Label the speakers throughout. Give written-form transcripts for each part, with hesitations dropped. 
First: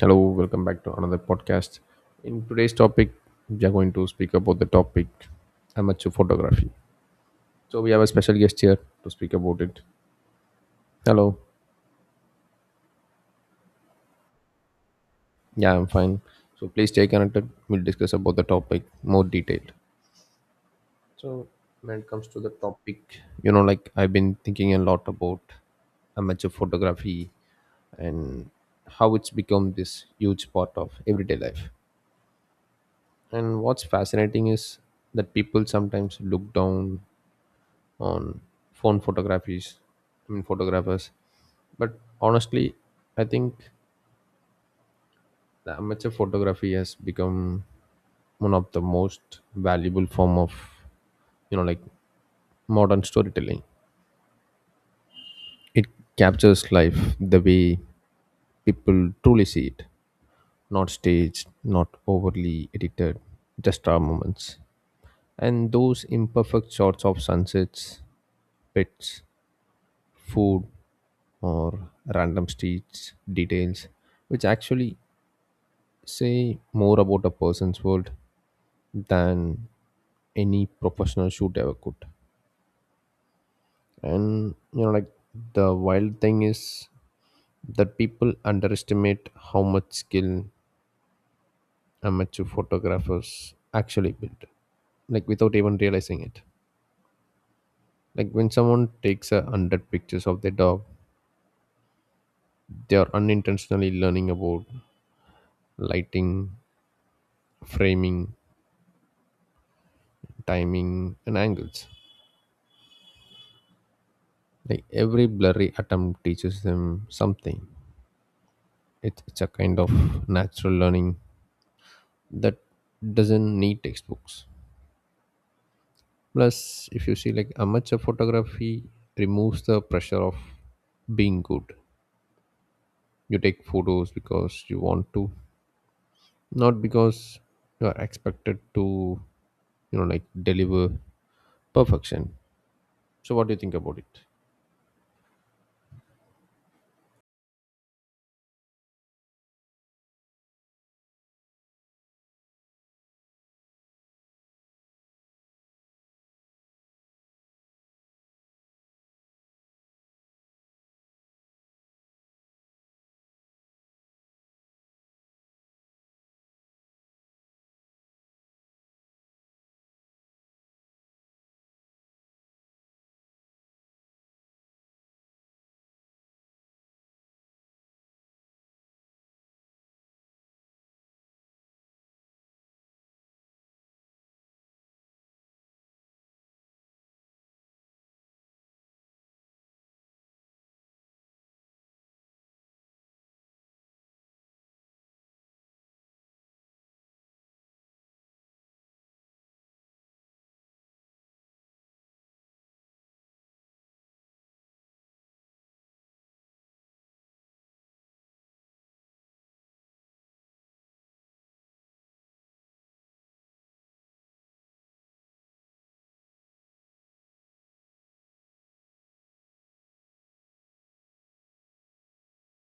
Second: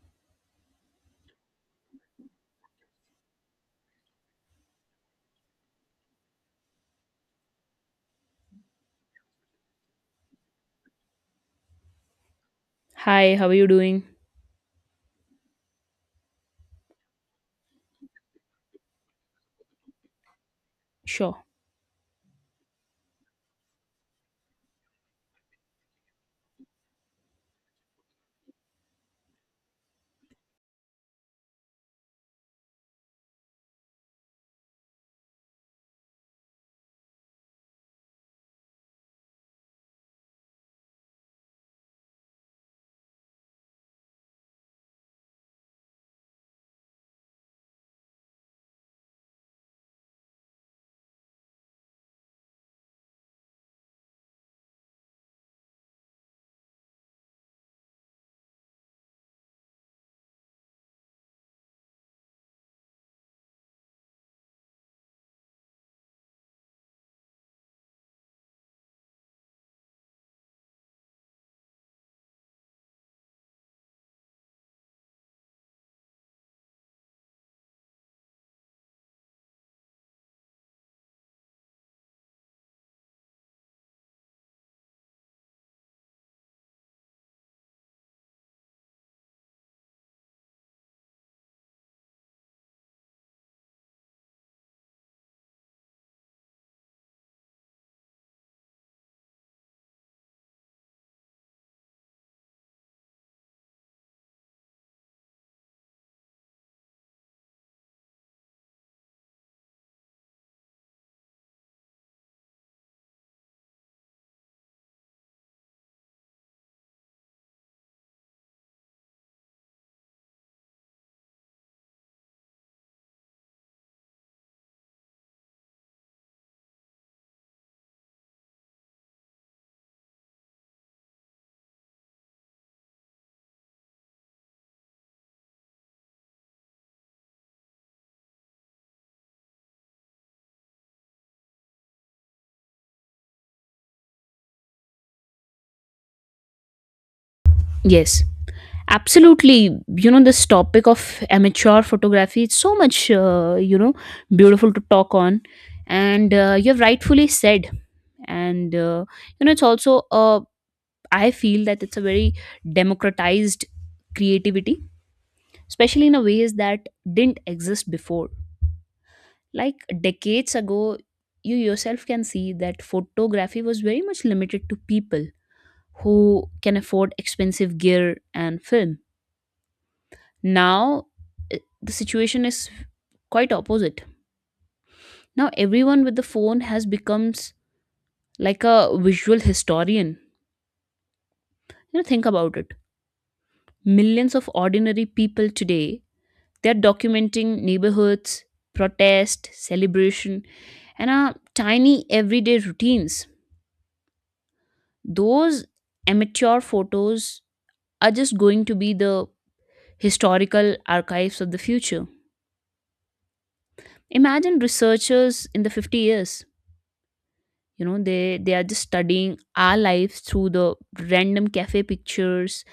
Speaker 1: Hello, welcome back to another podcast. In today's topic, we are going to speak about the topic amateur photography. So we have a special guest here to speak about it. Hello.
Speaker 2: Hi, how are you doing?
Speaker 1: Yeah, I'm fine. So please stay connected. We'll discuss about the topic more detailed.
Speaker 2: Sure.
Speaker 1: So when it comes to the topic, I've been thinking a lot about amateur photography and how it's become this huge part of everyday life. And what's fascinating is that people sometimes look down on phone photographies, I mean photographers. But honestly, I think the amateur photography has become one of the most valuable form of you know like modern storytelling. It captures life the way people truly see it, not staged, not overly edited, just our moments. And those imperfect shots of sunsets, pets, food, or random streets details, which actually say more about a person's world than any professional shoot ever could. And the wild thing is that people underestimate how much skill amateur photographers actually build, like without even realizing it. Like when someone takes a hundred pictures of their dog, they are unintentionally learning about lighting, framing, timing, and angles. Like every blurry attempt teaches them something. It's a kind of natural learning that doesn't need textbooks. Plus, if you see like amateur photography removes the pressure of being good. You take photos because you want to, not because you are expected to, like deliver perfection. So, what do you think about it?
Speaker 2: Yes, absolutely. You know, this topic of amateur photography, it's so much, you know, beautiful to talk on. And you've rightfully said. And, uh, you know, it's also, I feel that it's a very democratized creativity, especially in a ways that didn't exist before. Like decades ago, you yourself can see that photography was very much limited to people who can afford expensive gear and film. Now, the situation is quite opposite. Now, everyone with the phone has becomes like a visual historian. You know, think about it. Millions of ordinary people today, they're documenting neighborhoods, protest, celebration, and our tiny everyday routines. Those amateur photos are just going to be the historical archives of the future. Imagine researchers in the 50 years, you know, they are just studying our lives through the random cafe pictures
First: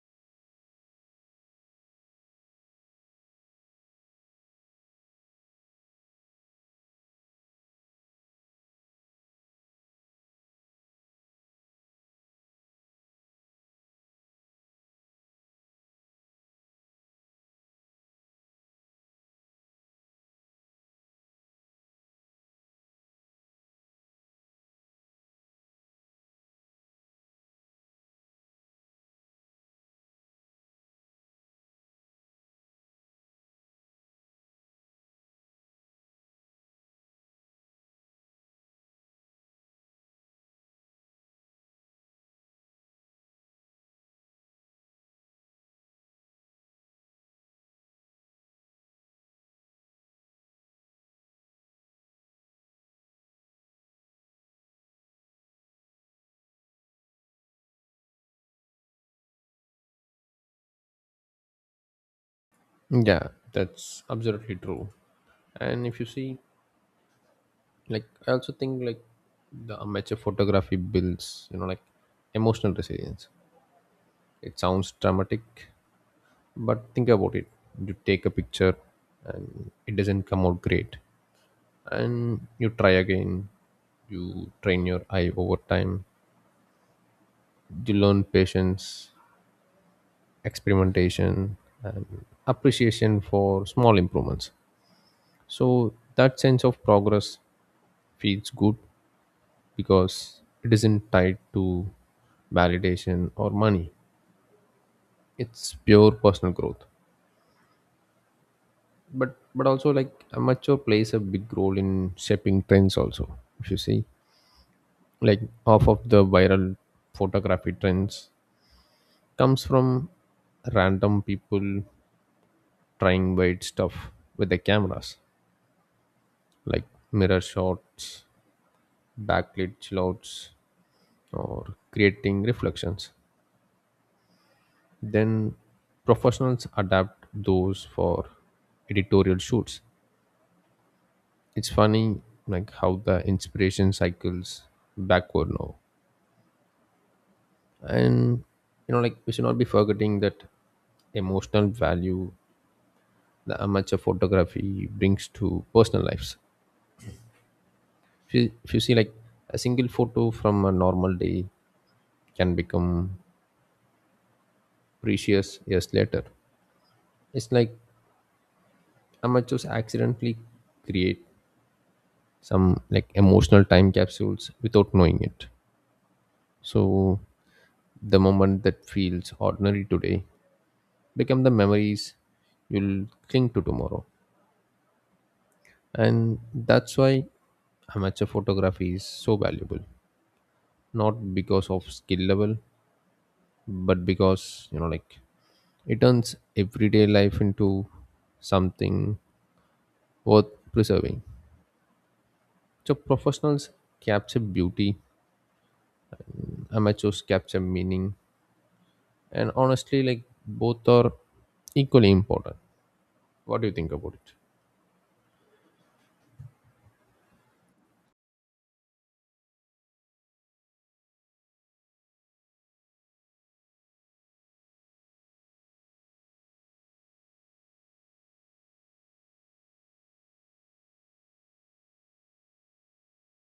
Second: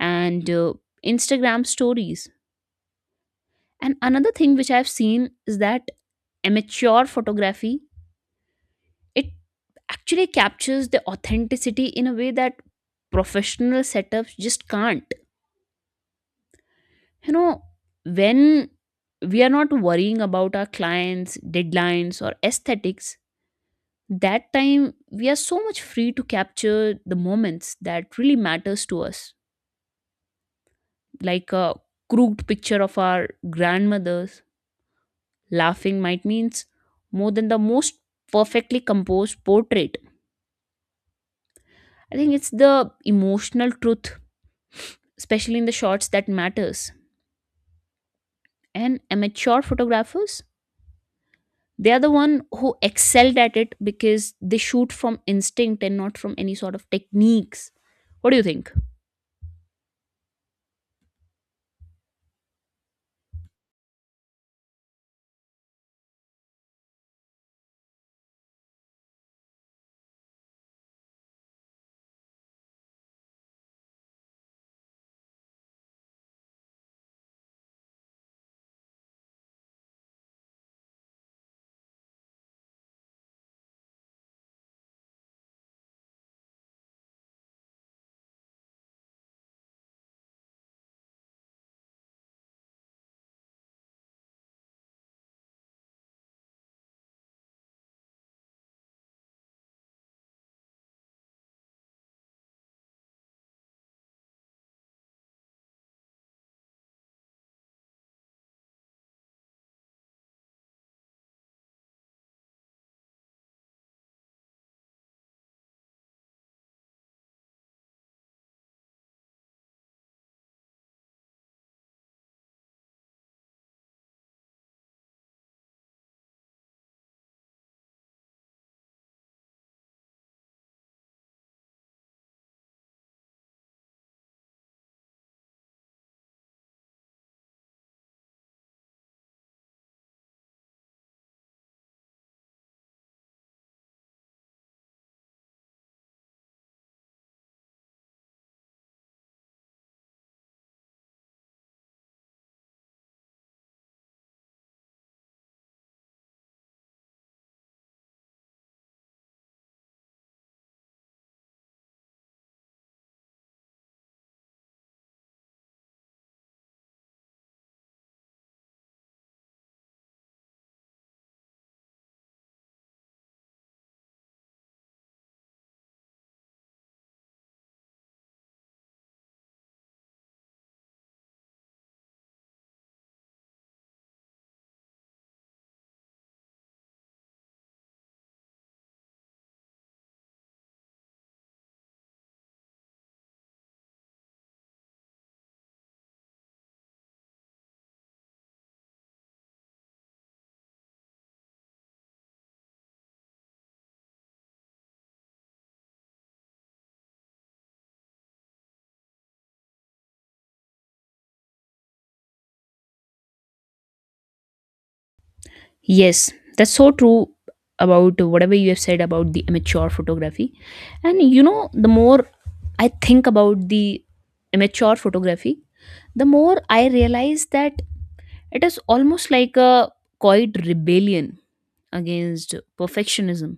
Speaker 2: and Instagram stories. And another thing which I've seen is that amateur photography it actually captures the authenticity in a way that professional setups just can't. You know, when we are not worrying about our clients, deadlines, or aesthetics, that time we are so much free to capture the moments that really matters to us, like a crooked picture of our grandmothers laughing might means more than the most perfectly composed portrait. I think it's the emotional truth, especially in the shots that matters. And amateur photographers, they are the one who excelled at it because they shoot from instinct and not from any sort of techniques. What do you think?
Speaker 1: Yeah, that's absolutely true. And if you see like I also think like the amateur photography builds emotional resilience. It sounds dramatic, but think about it. You take a picture and it doesn't come out great and you try again. You train your eye over time. You learn patience, experimentation, and appreciation for small improvements. So that sense of progress feels good because it isn't tied to validation or money. It's pure personal growth. But also like amateur plays a big role in shaping trends also. If you see like half of the viral photography trends comes from random people trying weird stuff with their cameras, like mirror shots, backlit chillouts, or creating reflections. Then professionals adapt those for editorial shoots. It's funny like how the inspiration cycles backward now. And like we should not be forgetting that emotional value the amateur photography brings to personal lives. If you see like a single photo from a normal day can become precious years later. It's like amateurs accidentally create some like emotional time capsules without knowing it. So the moment that feels ordinary today become the memories you'll cling to tomorrow. And that's why amateur photography is so valuable. Not because of skill level, but because like it turns everyday life into something worth preserving. So professionals capture beauty, amateurs capture meaning, and honestly like both are equally important. What do you think about it?
Speaker 2: Yes, that's so true about whatever you have said about the immature photography. And you know, the more I think about the immature photography, the more I realize that it is almost like a quiet rebellion against perfectionism,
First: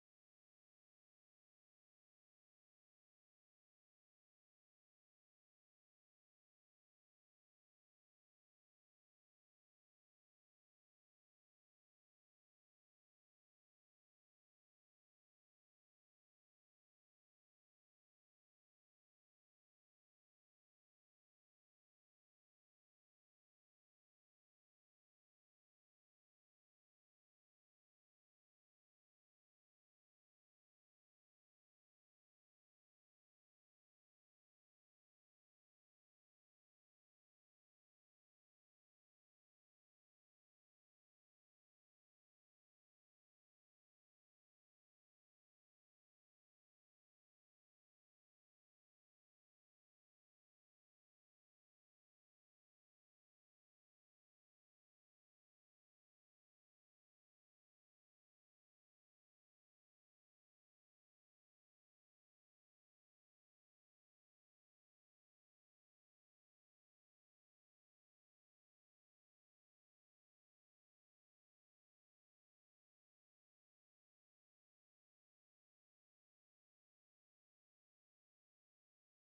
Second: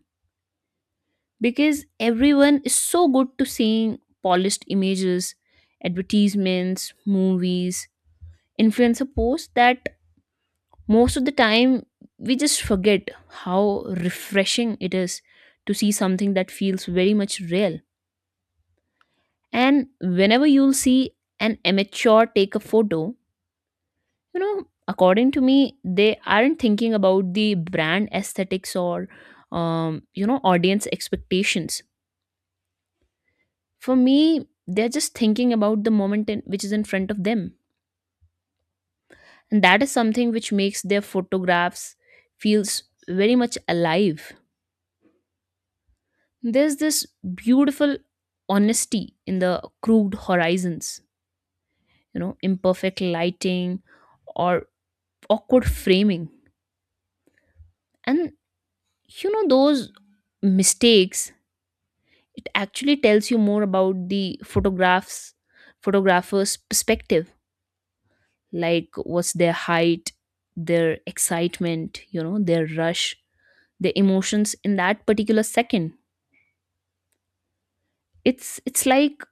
Speaker 2: because everyone is so good to seeing polished images, advertisements, movies, influencer posts, that most of the time we just forget how refreshing it is to see something that feels very much real. And whenever you'll see an amateur take a photo, you know, according to me they aren't thinking about the brand aesthetics or you know, audience expectations. For me, they're just thinking about the moment in, which is in front of them. And that is something which makes their photographs feels very much alive. There's this beautiful honesty in the crude horizons, you know, imperfect lighting or awkward framing. And you know, those mistakes, it actually tells you more about the photographs, photographer's perspective, like what's their height, their excitement, you know, their rush, their emotions in that particular second. It's like,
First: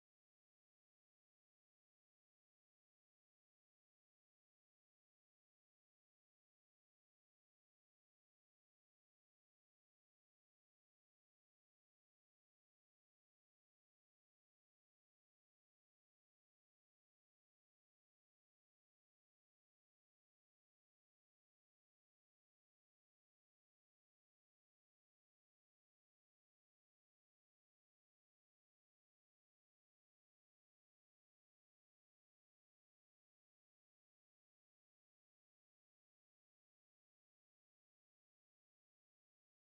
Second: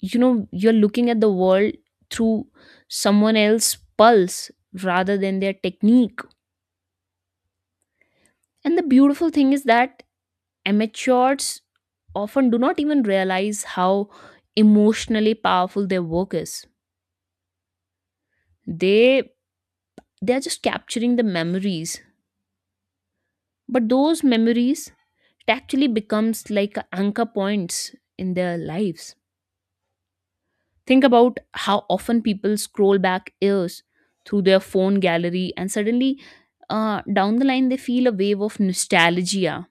Speaker 2: you know, you're looking at the world through someone else's pulse rather than their technique. And the beautiful thing is that amateurs often do not even realize how emotionally powerful their work is. They they are just capturing the memories, but those memories, it actually becomes like anchor points in their lives. Think about how often people scroll back years through their phone gallery and suddenly, down the line, they feel a wave of nostalgia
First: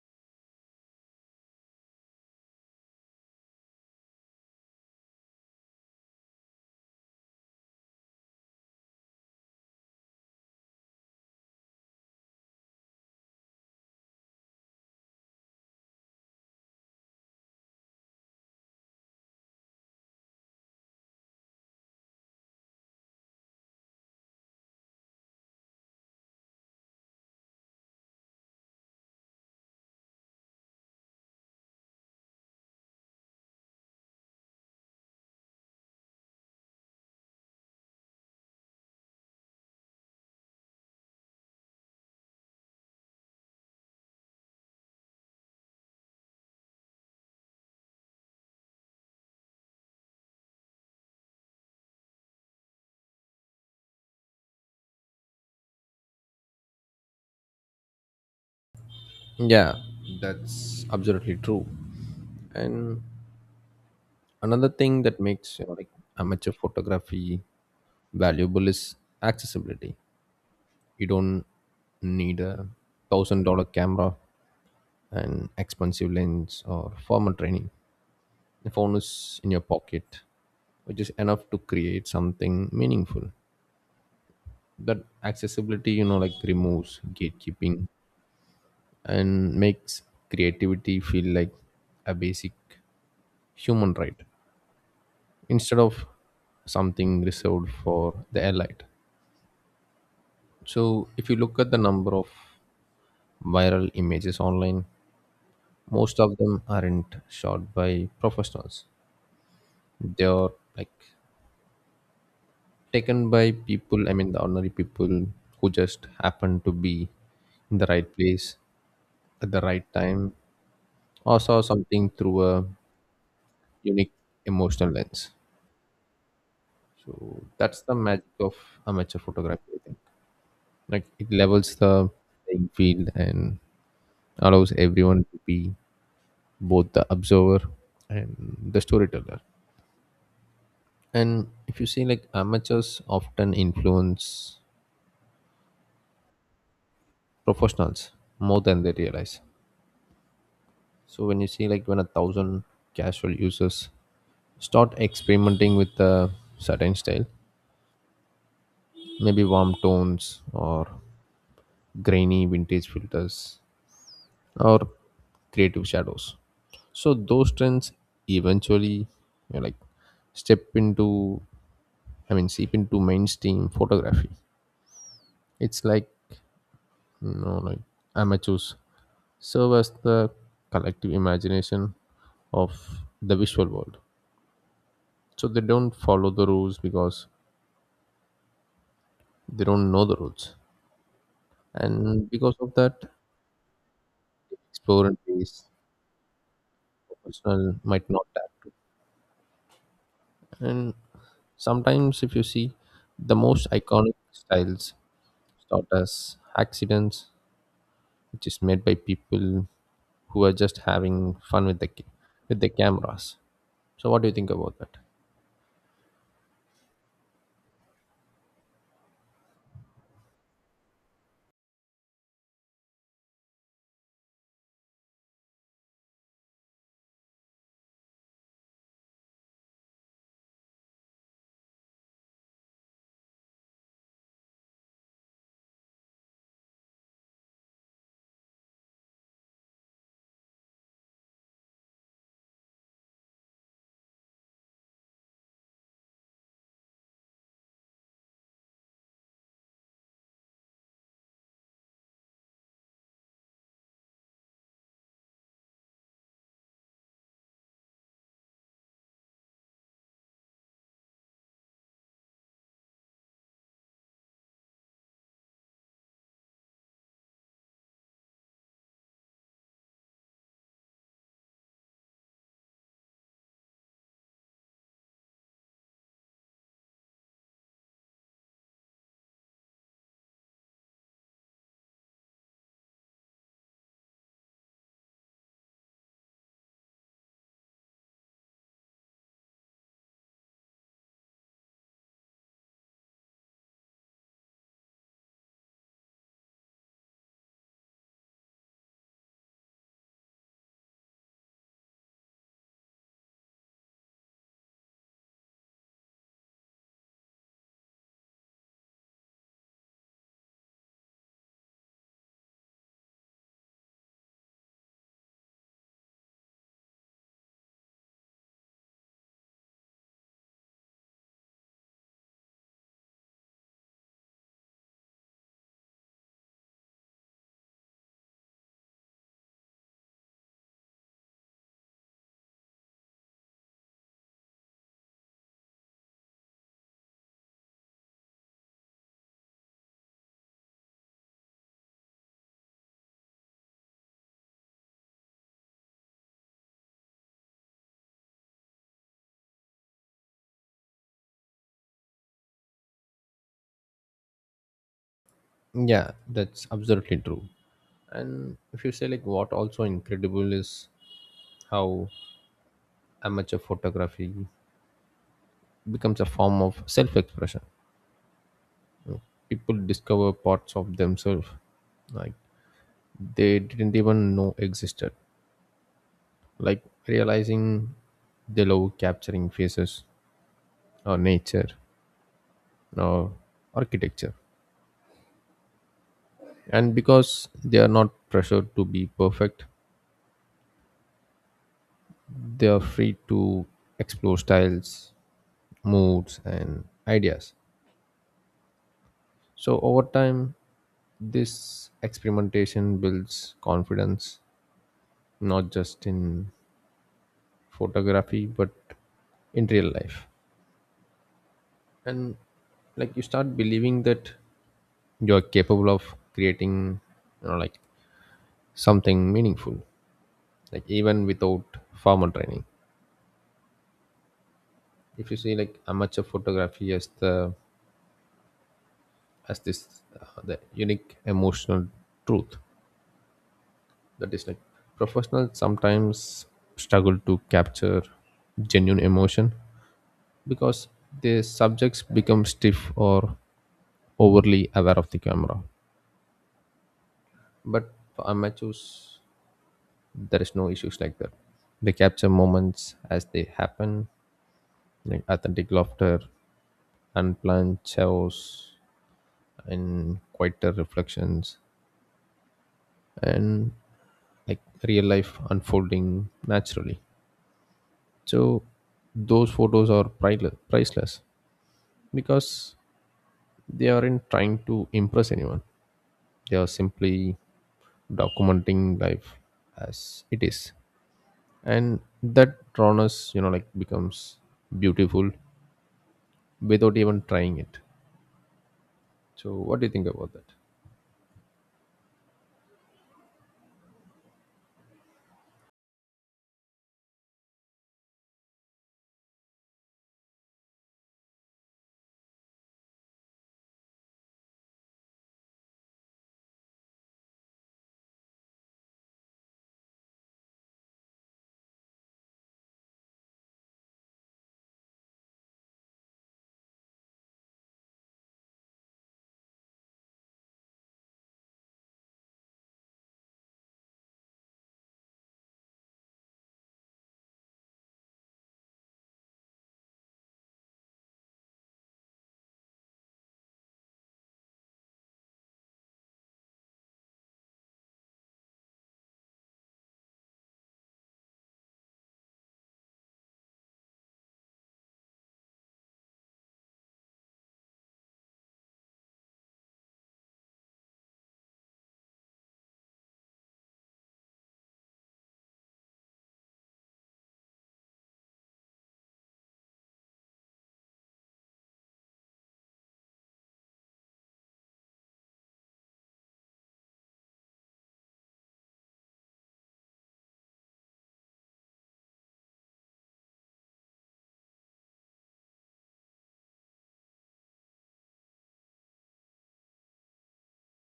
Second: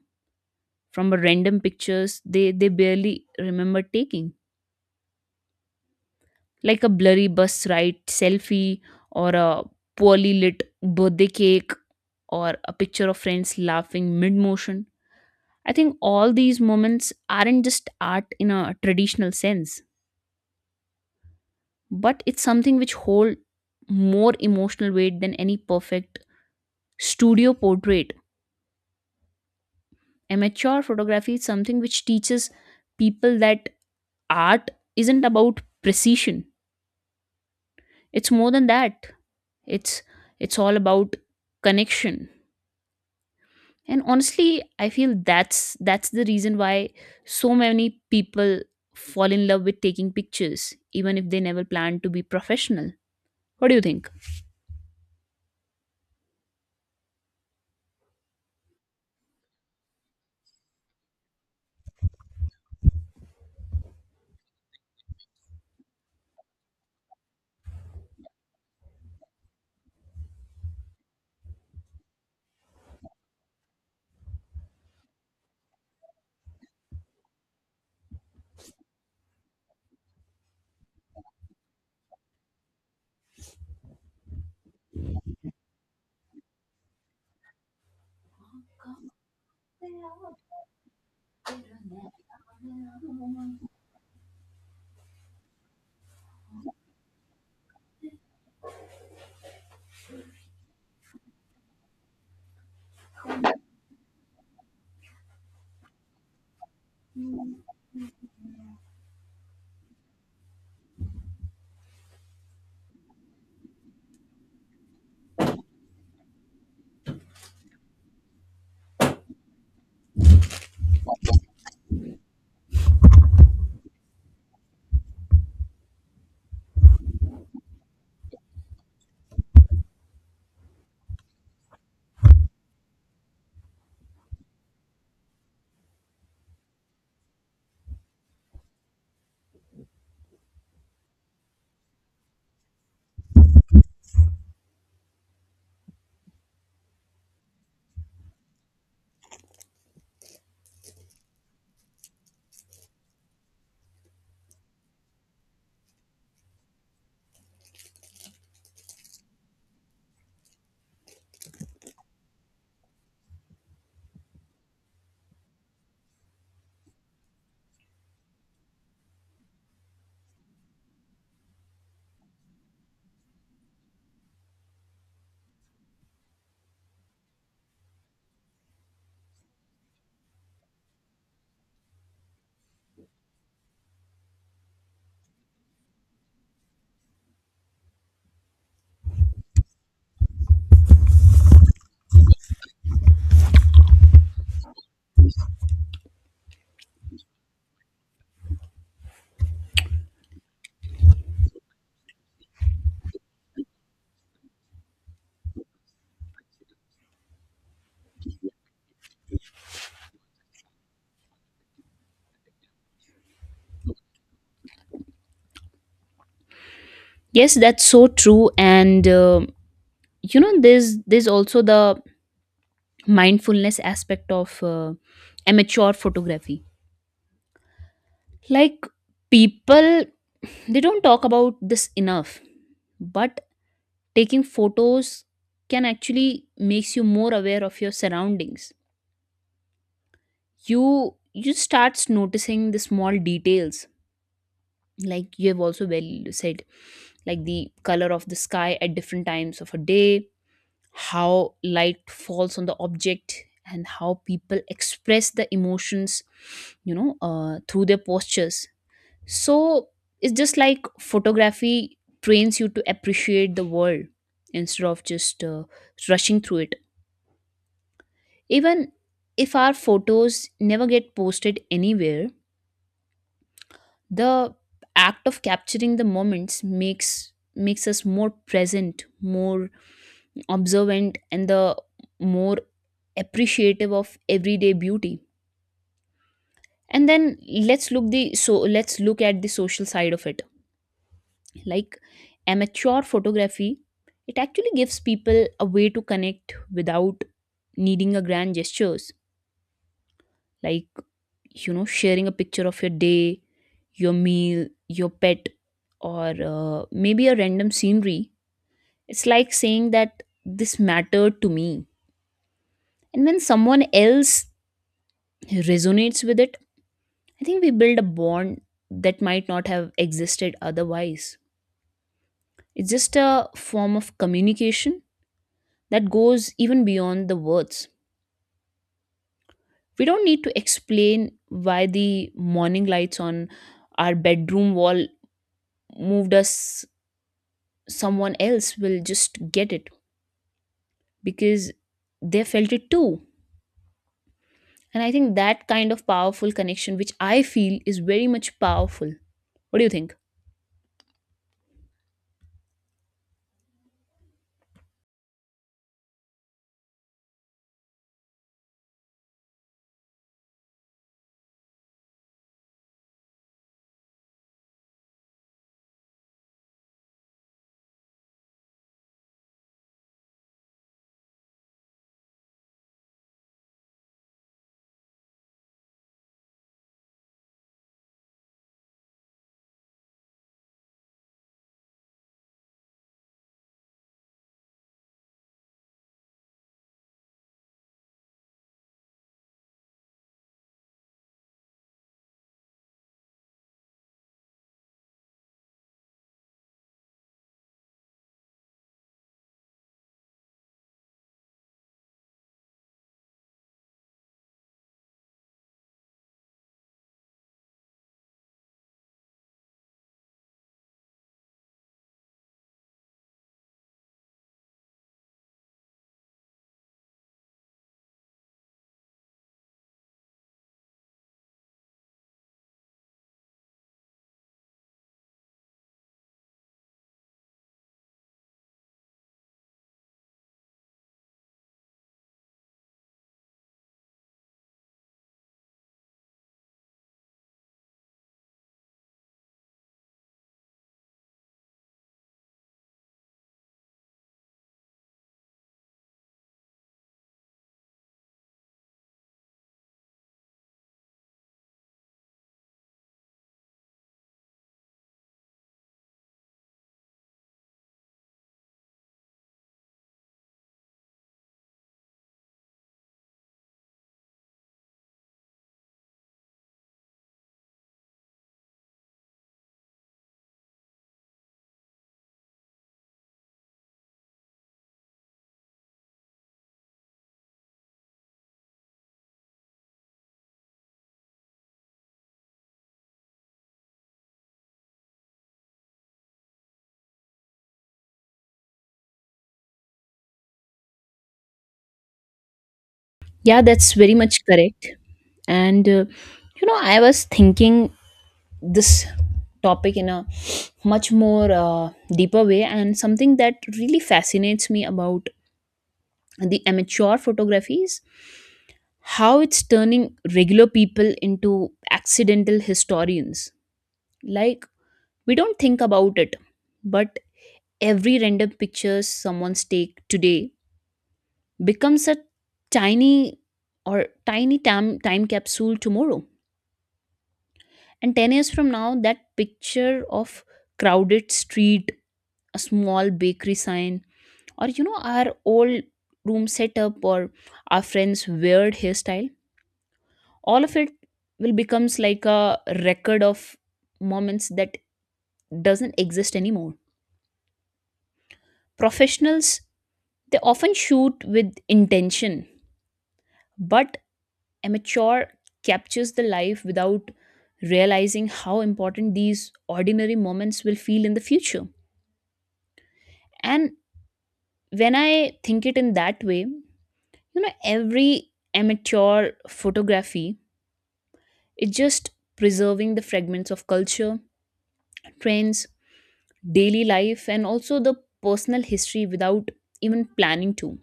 Speaker 2: from a random pictures they barely remember taking, like a blurry bus ride selfie, or a poorly lit birthday cake, or a picture of friends laughing mid motion. I think all these moments aren't just art in a traditional sense, but it's something which hold more emotional weight than any perfect studio portrait. Amateur photography is something which teaches people that art isn't about precision, it's more than that. It's it's all about connection. And honestly, I feel that's the reason why so many people fall in love with taking pictures even if they never plan to be professional. What do you think?
Speaker 1: Yeah, that's absolutely true. And another thing that makes amateur photography valuable is accessibility. You don't need $1,000 camera, an expensive lens, or formal training. The phone is in your pocket, which is enough to create something meaningful. That accessibility like removes gatekeeping and makes creativity feel like a basic human right instead of something reserved for the elite. So, if you look at the number of viral images online, most of them aren't shot by professionals. They are like taken by people, I mean, the ordinary people who just happen to be in the right place at the right time or saw something through a unique emotional lens. So that's the magic of amateur photography, I think. Like it levels the playing field and allows everyone to be both the observer and the storyteller. And if you see, like amateurs often influence professionals more than they realize. So when you see, like when a thousand casual users start experimenting with a certain style, maybe warm tones or grainy vintage filters or creative shadows, so those trends eventually like step into, I mean seep into mainstream photography. It's like like amateurs serve as the collective imagination of the visual world. So they don't follow the rules because they don't know the rules, and because of that explore and pace professional might not adapt. And sometimes if you see the most iconic styles start as accidents, which is made by people who are just having fun with with the cameras. So, what do you think about that?
Speaker 2: Yes, that's so true. And you know, there's also the mindfulness aspect of amateur photography. Like people, they don't talk about this enough, but taking photos can actually makes you more aware of your surroundings. You starts noticing the small details, like you have also well said, like the color of the sky at different times of a day, how light falls on the object, and how people express the emotions, you know, through their postures. So it's just like photography trains you to appreciate the world instead of just rushing through it. Even if our photos never get posted anywhere, the act of capturing the moments makes us more present, more observant, and the more appreciative of everyday beauty. And then let's look the so let's look at the social side of it. Like amateur photography, it actually gives people a way to connect without needing a grand gestures, like, you know, sharing a picture of your day, your meal, your pet, or maybe a random scenery. It's like saying that this mattered to me. And when someone else resonates with it, I think we build a bond that might not have existed otherwise. It's just a form of communication that goes even beyond the words. We don't need to explain why the morning lights on our bedroom wall moved us. Someone else will just get it because they felt it too. And I think that kind of powerful connection, which I feel is very much powerful. What do you think?
Speaker 1: Yeah, that's absolutely true. And if you say like what also incredible is how amateur photography becomes a form of self-expression. People discover parts of themselves like they didn't even know existed. Like realizing they love capturing faces or nature or architecture. And because they are not pressured to be perfect, they are free to explore styles, moods, and ideas. So, over time, this experimentation builds confidence not just in photography but in real life. And like you start believing that you're capable of creating, like something meaningful, like even without formal training. If you see like amateur photography as the as this the unique emotional truth, that is like professionals sometimes struggle to capture genuine emotion because the subjects become stiff or overly aware of the camera. But for amateurs there is no issues like that. They capture moments as they happen, like authentic laughter, unplanned chaos, and quieter reflections, and like real life unfolding naturally. So those photos are priceless because they aren't trying to impress anyone. They are simply documenting life as it is, and that rawness, like becomes beautiful without even trying it. So what do you think about that?
Speaker 2: Yeah, that's very much correct. And you know, I was thinking this topic in a much more deeper way, and something that really fascinates me about the amateur photographies, how it's turning regular people into accidental historians. Like we don't think about it, but every random pictures someone's take today becomes a tiny or tiny time capsule tomorrow. And 10 years from now, that picture of crowded street, a small bakery sign, or you know, our old room setup, or our friends weird hairstyle, all of it will becomes like a record of moments that doesn't exist anymore. Professionals, they often shoot with intention, but amateur captures the life without realizing how important these ordinary moments will feel in the future. And when I think it in that way, you know, every amateur photography is just preserving the fragments of culture, trends, daily life, and also the personal history without even planning to.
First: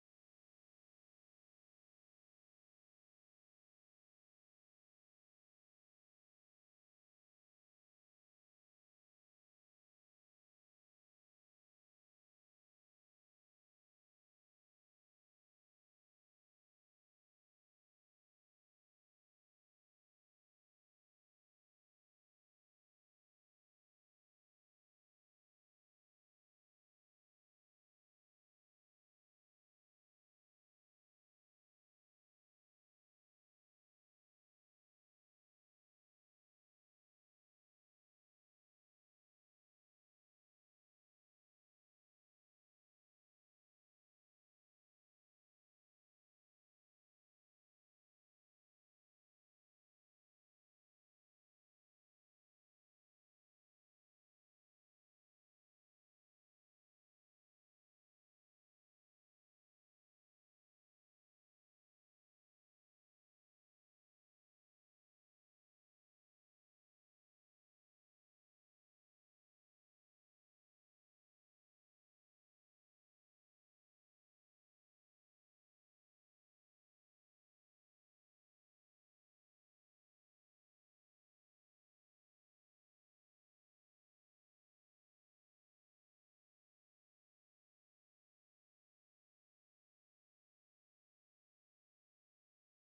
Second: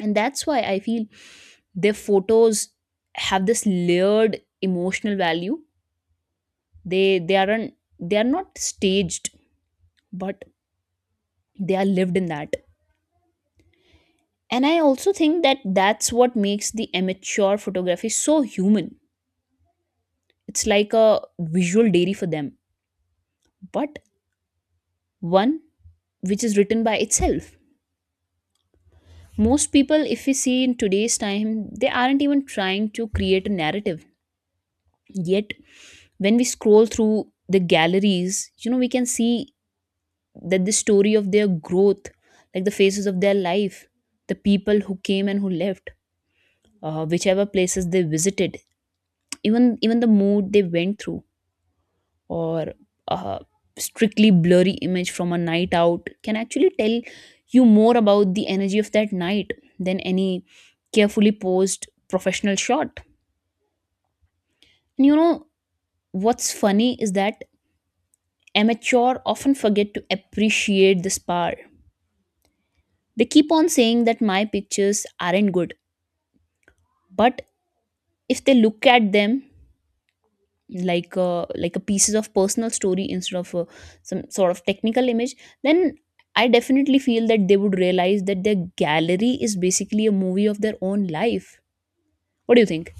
Speaker 2: And that's why I feel their photos have this layered emotional value. They aren't, they are not staged, but they are lived in that. And I also think that that's what makes the amateur photography so human. It's like a visual diary for them, but one which is written by itself. Most people, if we see in today's time, they aren't even trying to create a narrative. Yet, when we scroll through the galleries, you know, we can see that the story of their growth, like the phases of their life, the people who came and who left, whichever places they visited, even the mood they went through, or a strictly blurry image from a night out can actually tell you more about the energy of that night than any carefully posed professional shot. And you know what's funny is that amateur often forget to appreciate the spar. They keep on saying that my pictures aren't good, but if they look at them like a pieces of personal story instead of a, some sort of technical image, then I definitely feel that they would realize that their gallery is basically a movie of their own life. What do you think?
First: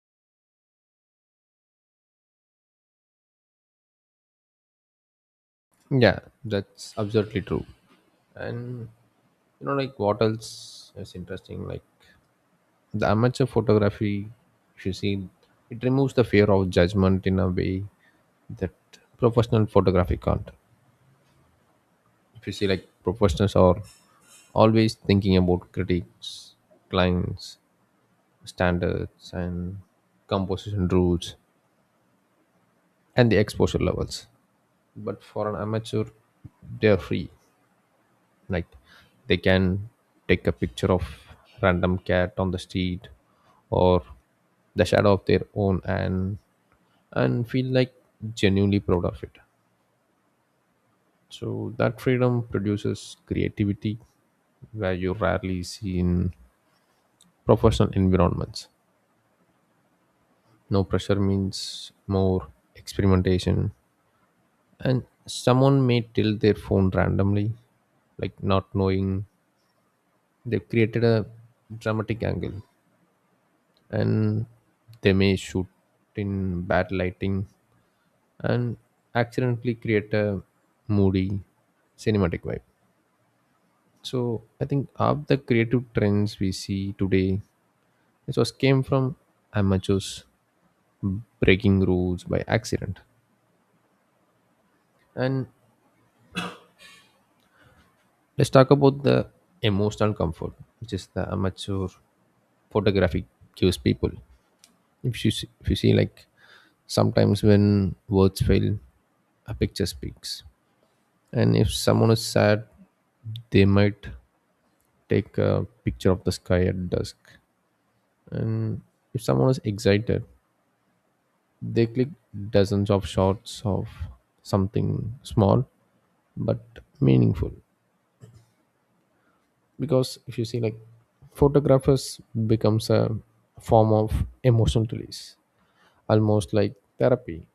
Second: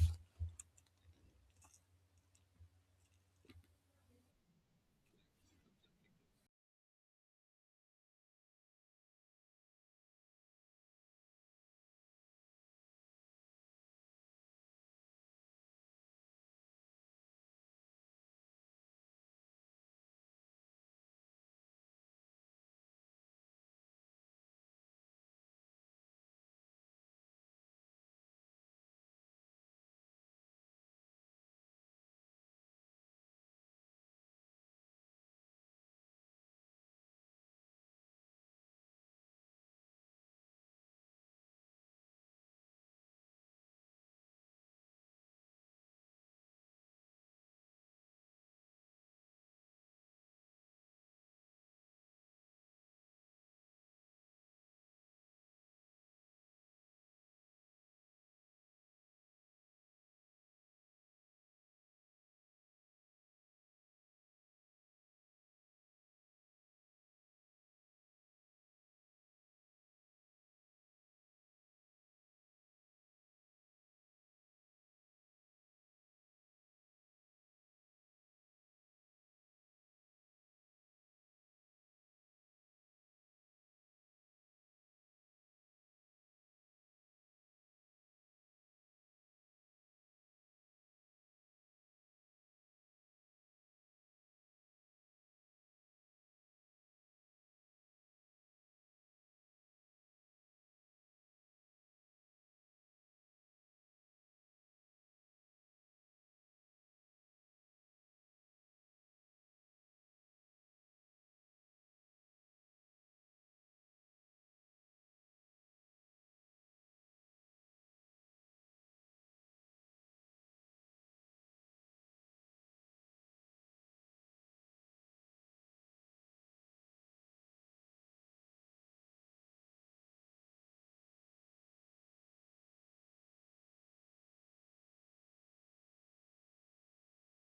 Speaker 1: Yeah, that's absolutely true. And like what else is interesting? Like the amateur photography, if you see, it removes the fear of judgment in a way that professional photography can't. If you see, like professionals are always thinking about critics, clients, standards, and composition rules and the exposure levels. But for an amateur, they are free. Like they can take a picture of random cat on the street or the shadow of their own, and feel like genuinely proud of it. So that freedom produces creativity where you rarely see in professional environments. No pressure means more experimentation, and someone may tilt their phone randomly, like not knowing they've created a dramatic angle. And they may shoot in bad lighting and accidentally create a moody cinematic vibe. So I think half the creative trends we see today, it was came from amateurs breaking rules by accident. And let's talk about the emotional comfort, which is the amateur photography gives people. If you see like sometimes when words fail, a picture speaks. And if someone is sad, they might take a picture of the sky at dusk. And if someone is excited, they click dozens of shots of something small but meaningful. Because if you see, like, photographers becomes a form of emotional release, almost like therapy.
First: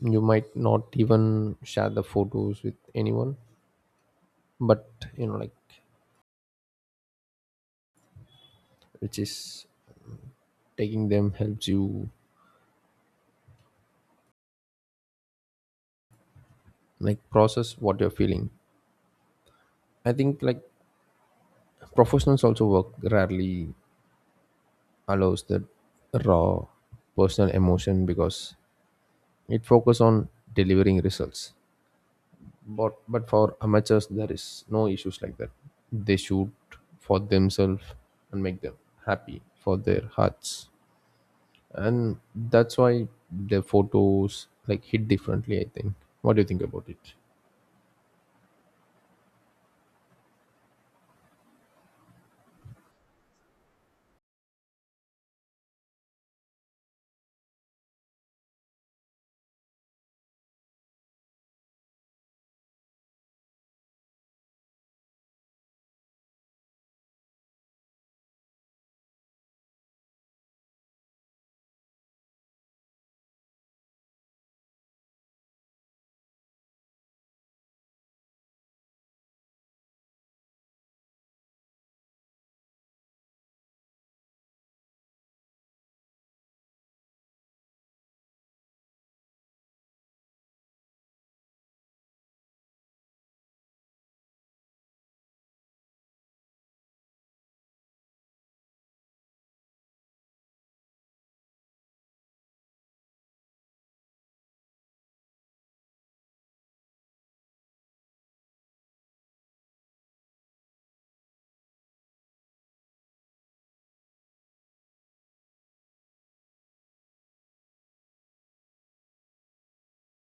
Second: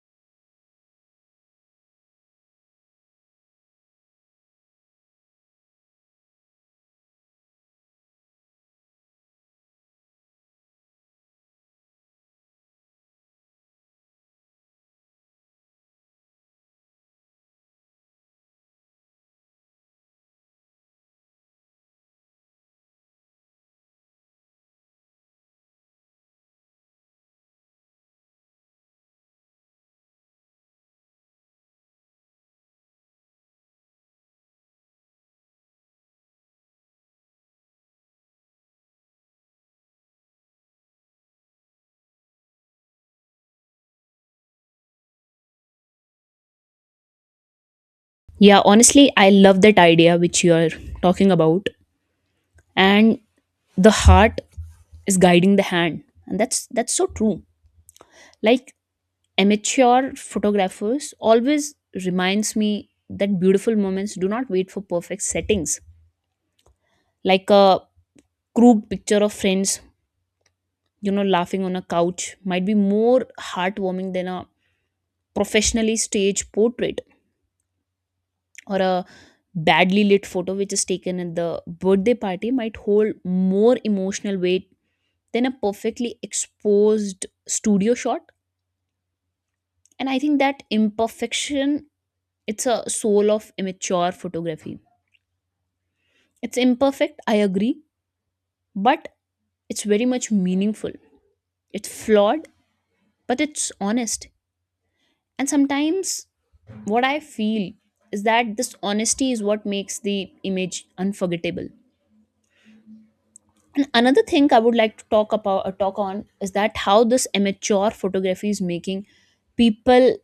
Speaker 1: You might not even share the photos with anyone, but which is taking them helps you like process what you're feeling. I think like professionals also work rarely allows the raw personal emotion because it focus on delivering results. But for amateurs there is no issues like that. They shoot for themselves and make them happy for their hearts. And that's why the photos like hit differently I think. What do you think about it?
Speaker 2: Yeah, honestly, I love that idea which you are talking about, and the heart is guiding the hand, and that's so true. Like amateur photographers always reminds me that beautiful moments do not wait for perfect settings, like a crude picture of friends, you know, laughing on a couch might be more heartwarming than a professionally staged portrait, or a badly lit photo which is taken at the birthday party might hold more emotional weight than a perfectly exposed studio shot. And I think that imperfection, it's a soul of immature photography. It's imperfect, I agree, but it's very much meaningful. It's flawed, but it's honest. And sometimes what I feel is that this honesty is what makes the image unforgettable. And another thing I would like to talk about talk on is that how this amateur photography is making people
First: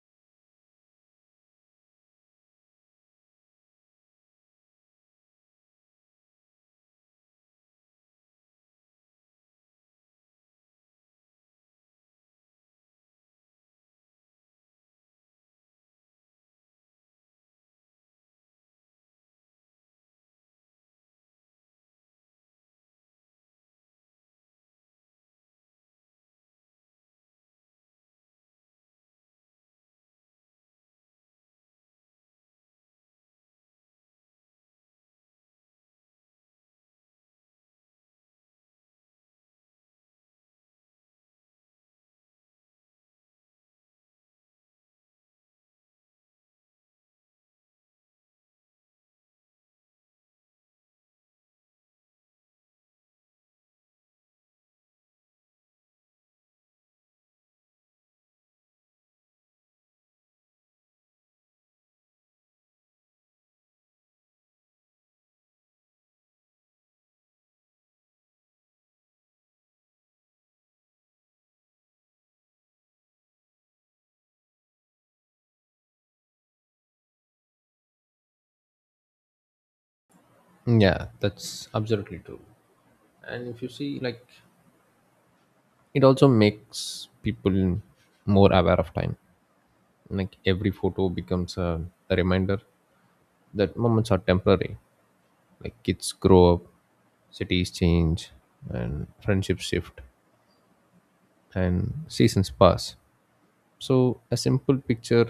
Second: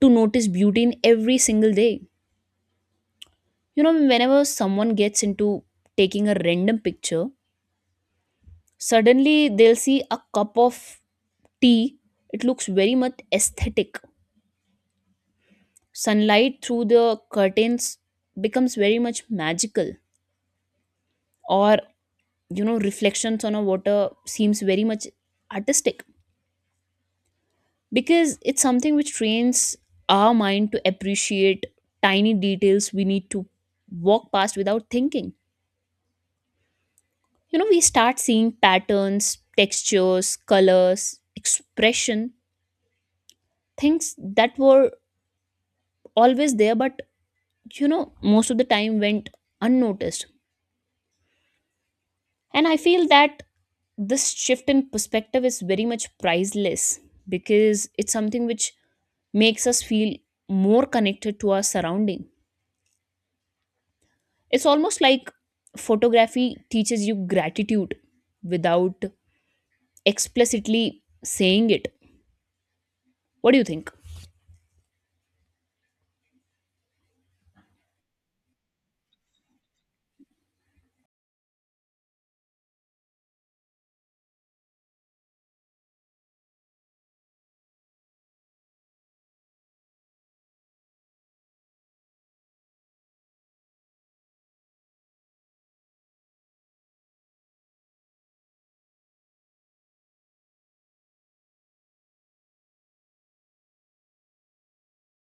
Speaker 2: to notice beauty in every single day. You know, whenever someone gets into taking a random picture, suddenly they'll see a cup of tea, it looks very much aesthetic. Sunlight through the curtains becomes very much magical, or you know, reflections on a water seems very much artistic, because it's something which trains our mind to appreciate tiny details we need to walk past without thinking. You know, we start seeing patterns, textures, colors, expression, things that were always there but you know most of the time went unnoticed. And I feel that this shift in perspective is very much priceless, because it's something which makes us feel more connected to our surrounding. It's almost like photography teaches you gratitude without explicitly saying it. What do you think?
Speaker 1: Yeah, that's absolutely true. And if you see like it also makes people more aware of time. Like every photo becomes a reminder that moments are temporary, like kids grow up, cities change, and friendships shift, and seasons pass. So a simple picture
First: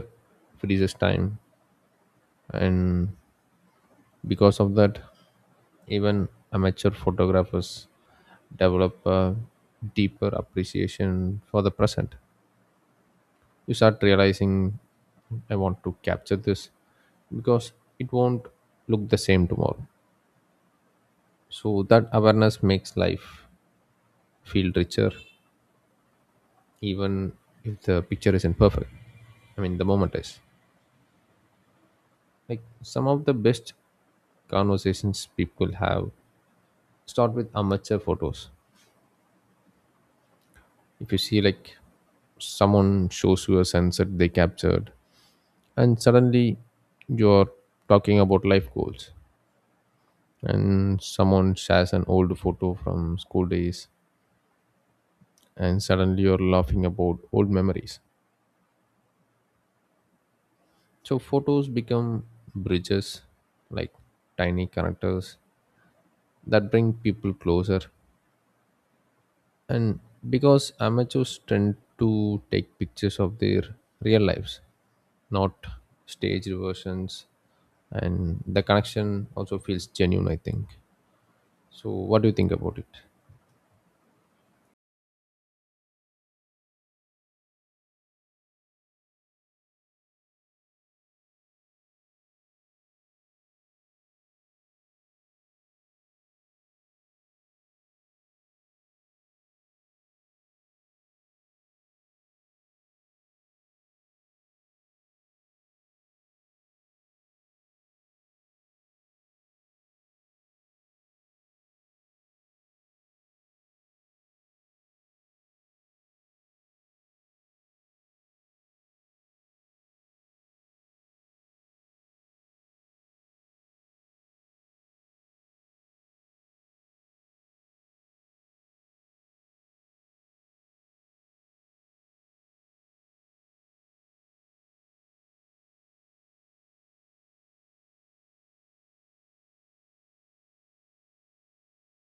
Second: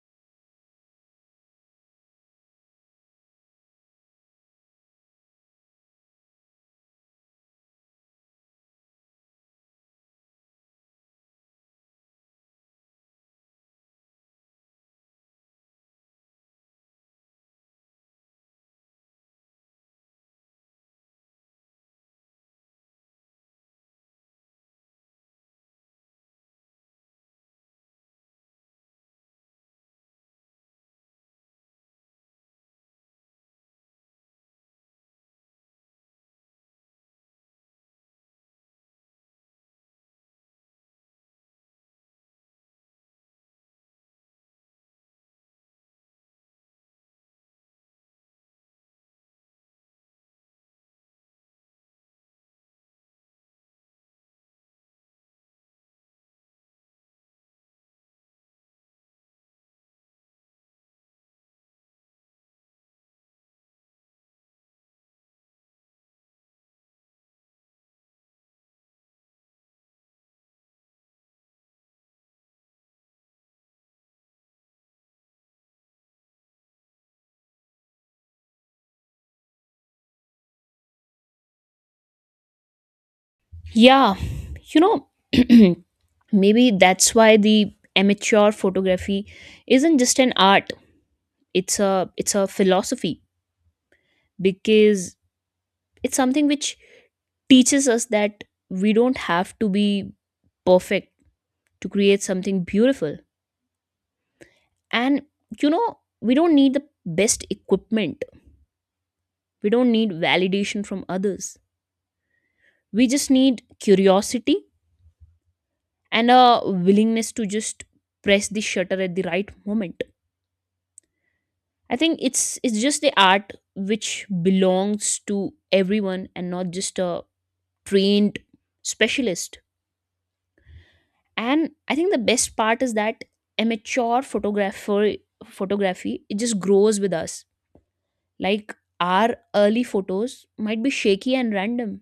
Speaker 1: freezes time, and because of that even amateur photographers develop a deeper appreciation for the present. You start realizing I want to capture this because it won't look the same tomorrow. So that awareness makes life feel richer, even if the picture isn't perfect. I mean, the moment is like some of the best conversations people have start with amateur photos. If you see like someone shows you a sunset they captured, and suddenly you're talking about life goals, and someone shares an old photo from school days and suddenly you're laughing about old memories. So photos become bridges, like tiny connectors that bring people closer. And because amateurs tend to take pictures of their real lives, not staged versions, and the connection also feels genuine I think. So what do you think about it?
Speaker 2: Yeah, you know, maybe that's why the amateur photography isn't just an art, it's a philosophy, because it's something which teaches us that we don't have to be perfect to create something beautiful. And you know, we don't need the best equipment, we don't need validation from others. We just need curiosity and a willingness to just press the shutter at the right moment. I think it's just the art which belongs to everyone and not just a trained specialist. And I think the best part is that amateur photographer photography it just grows with us. Like our early photos might be shaky and random,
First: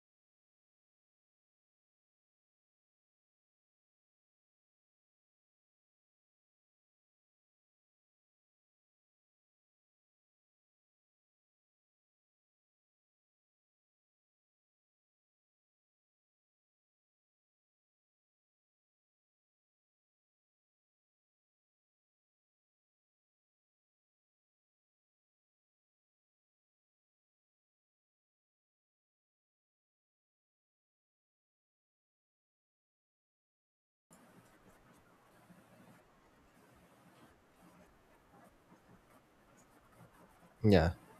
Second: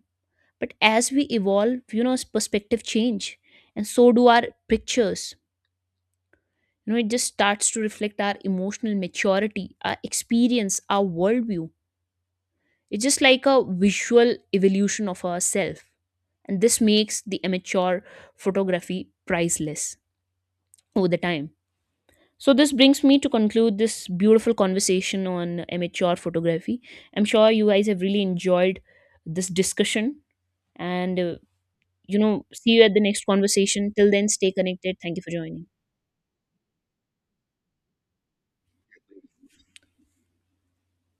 Speaker 2: but as we evolve, you know, perspective change, and so do our pictures. You know, it just starts to reflect our emotional maturity, our experience, our worldview. It's just like a visual evolution of ourself, and this makes the amateur photography priceless over the time. So, this brings me to conclude this beautiful conversation on amateur photography. I'm sure you guys have really enjoyed this discussion. And, you know, see you at the next conversation. Till then, stay connected. Thank you for joining.
Speaker 1: Yeah,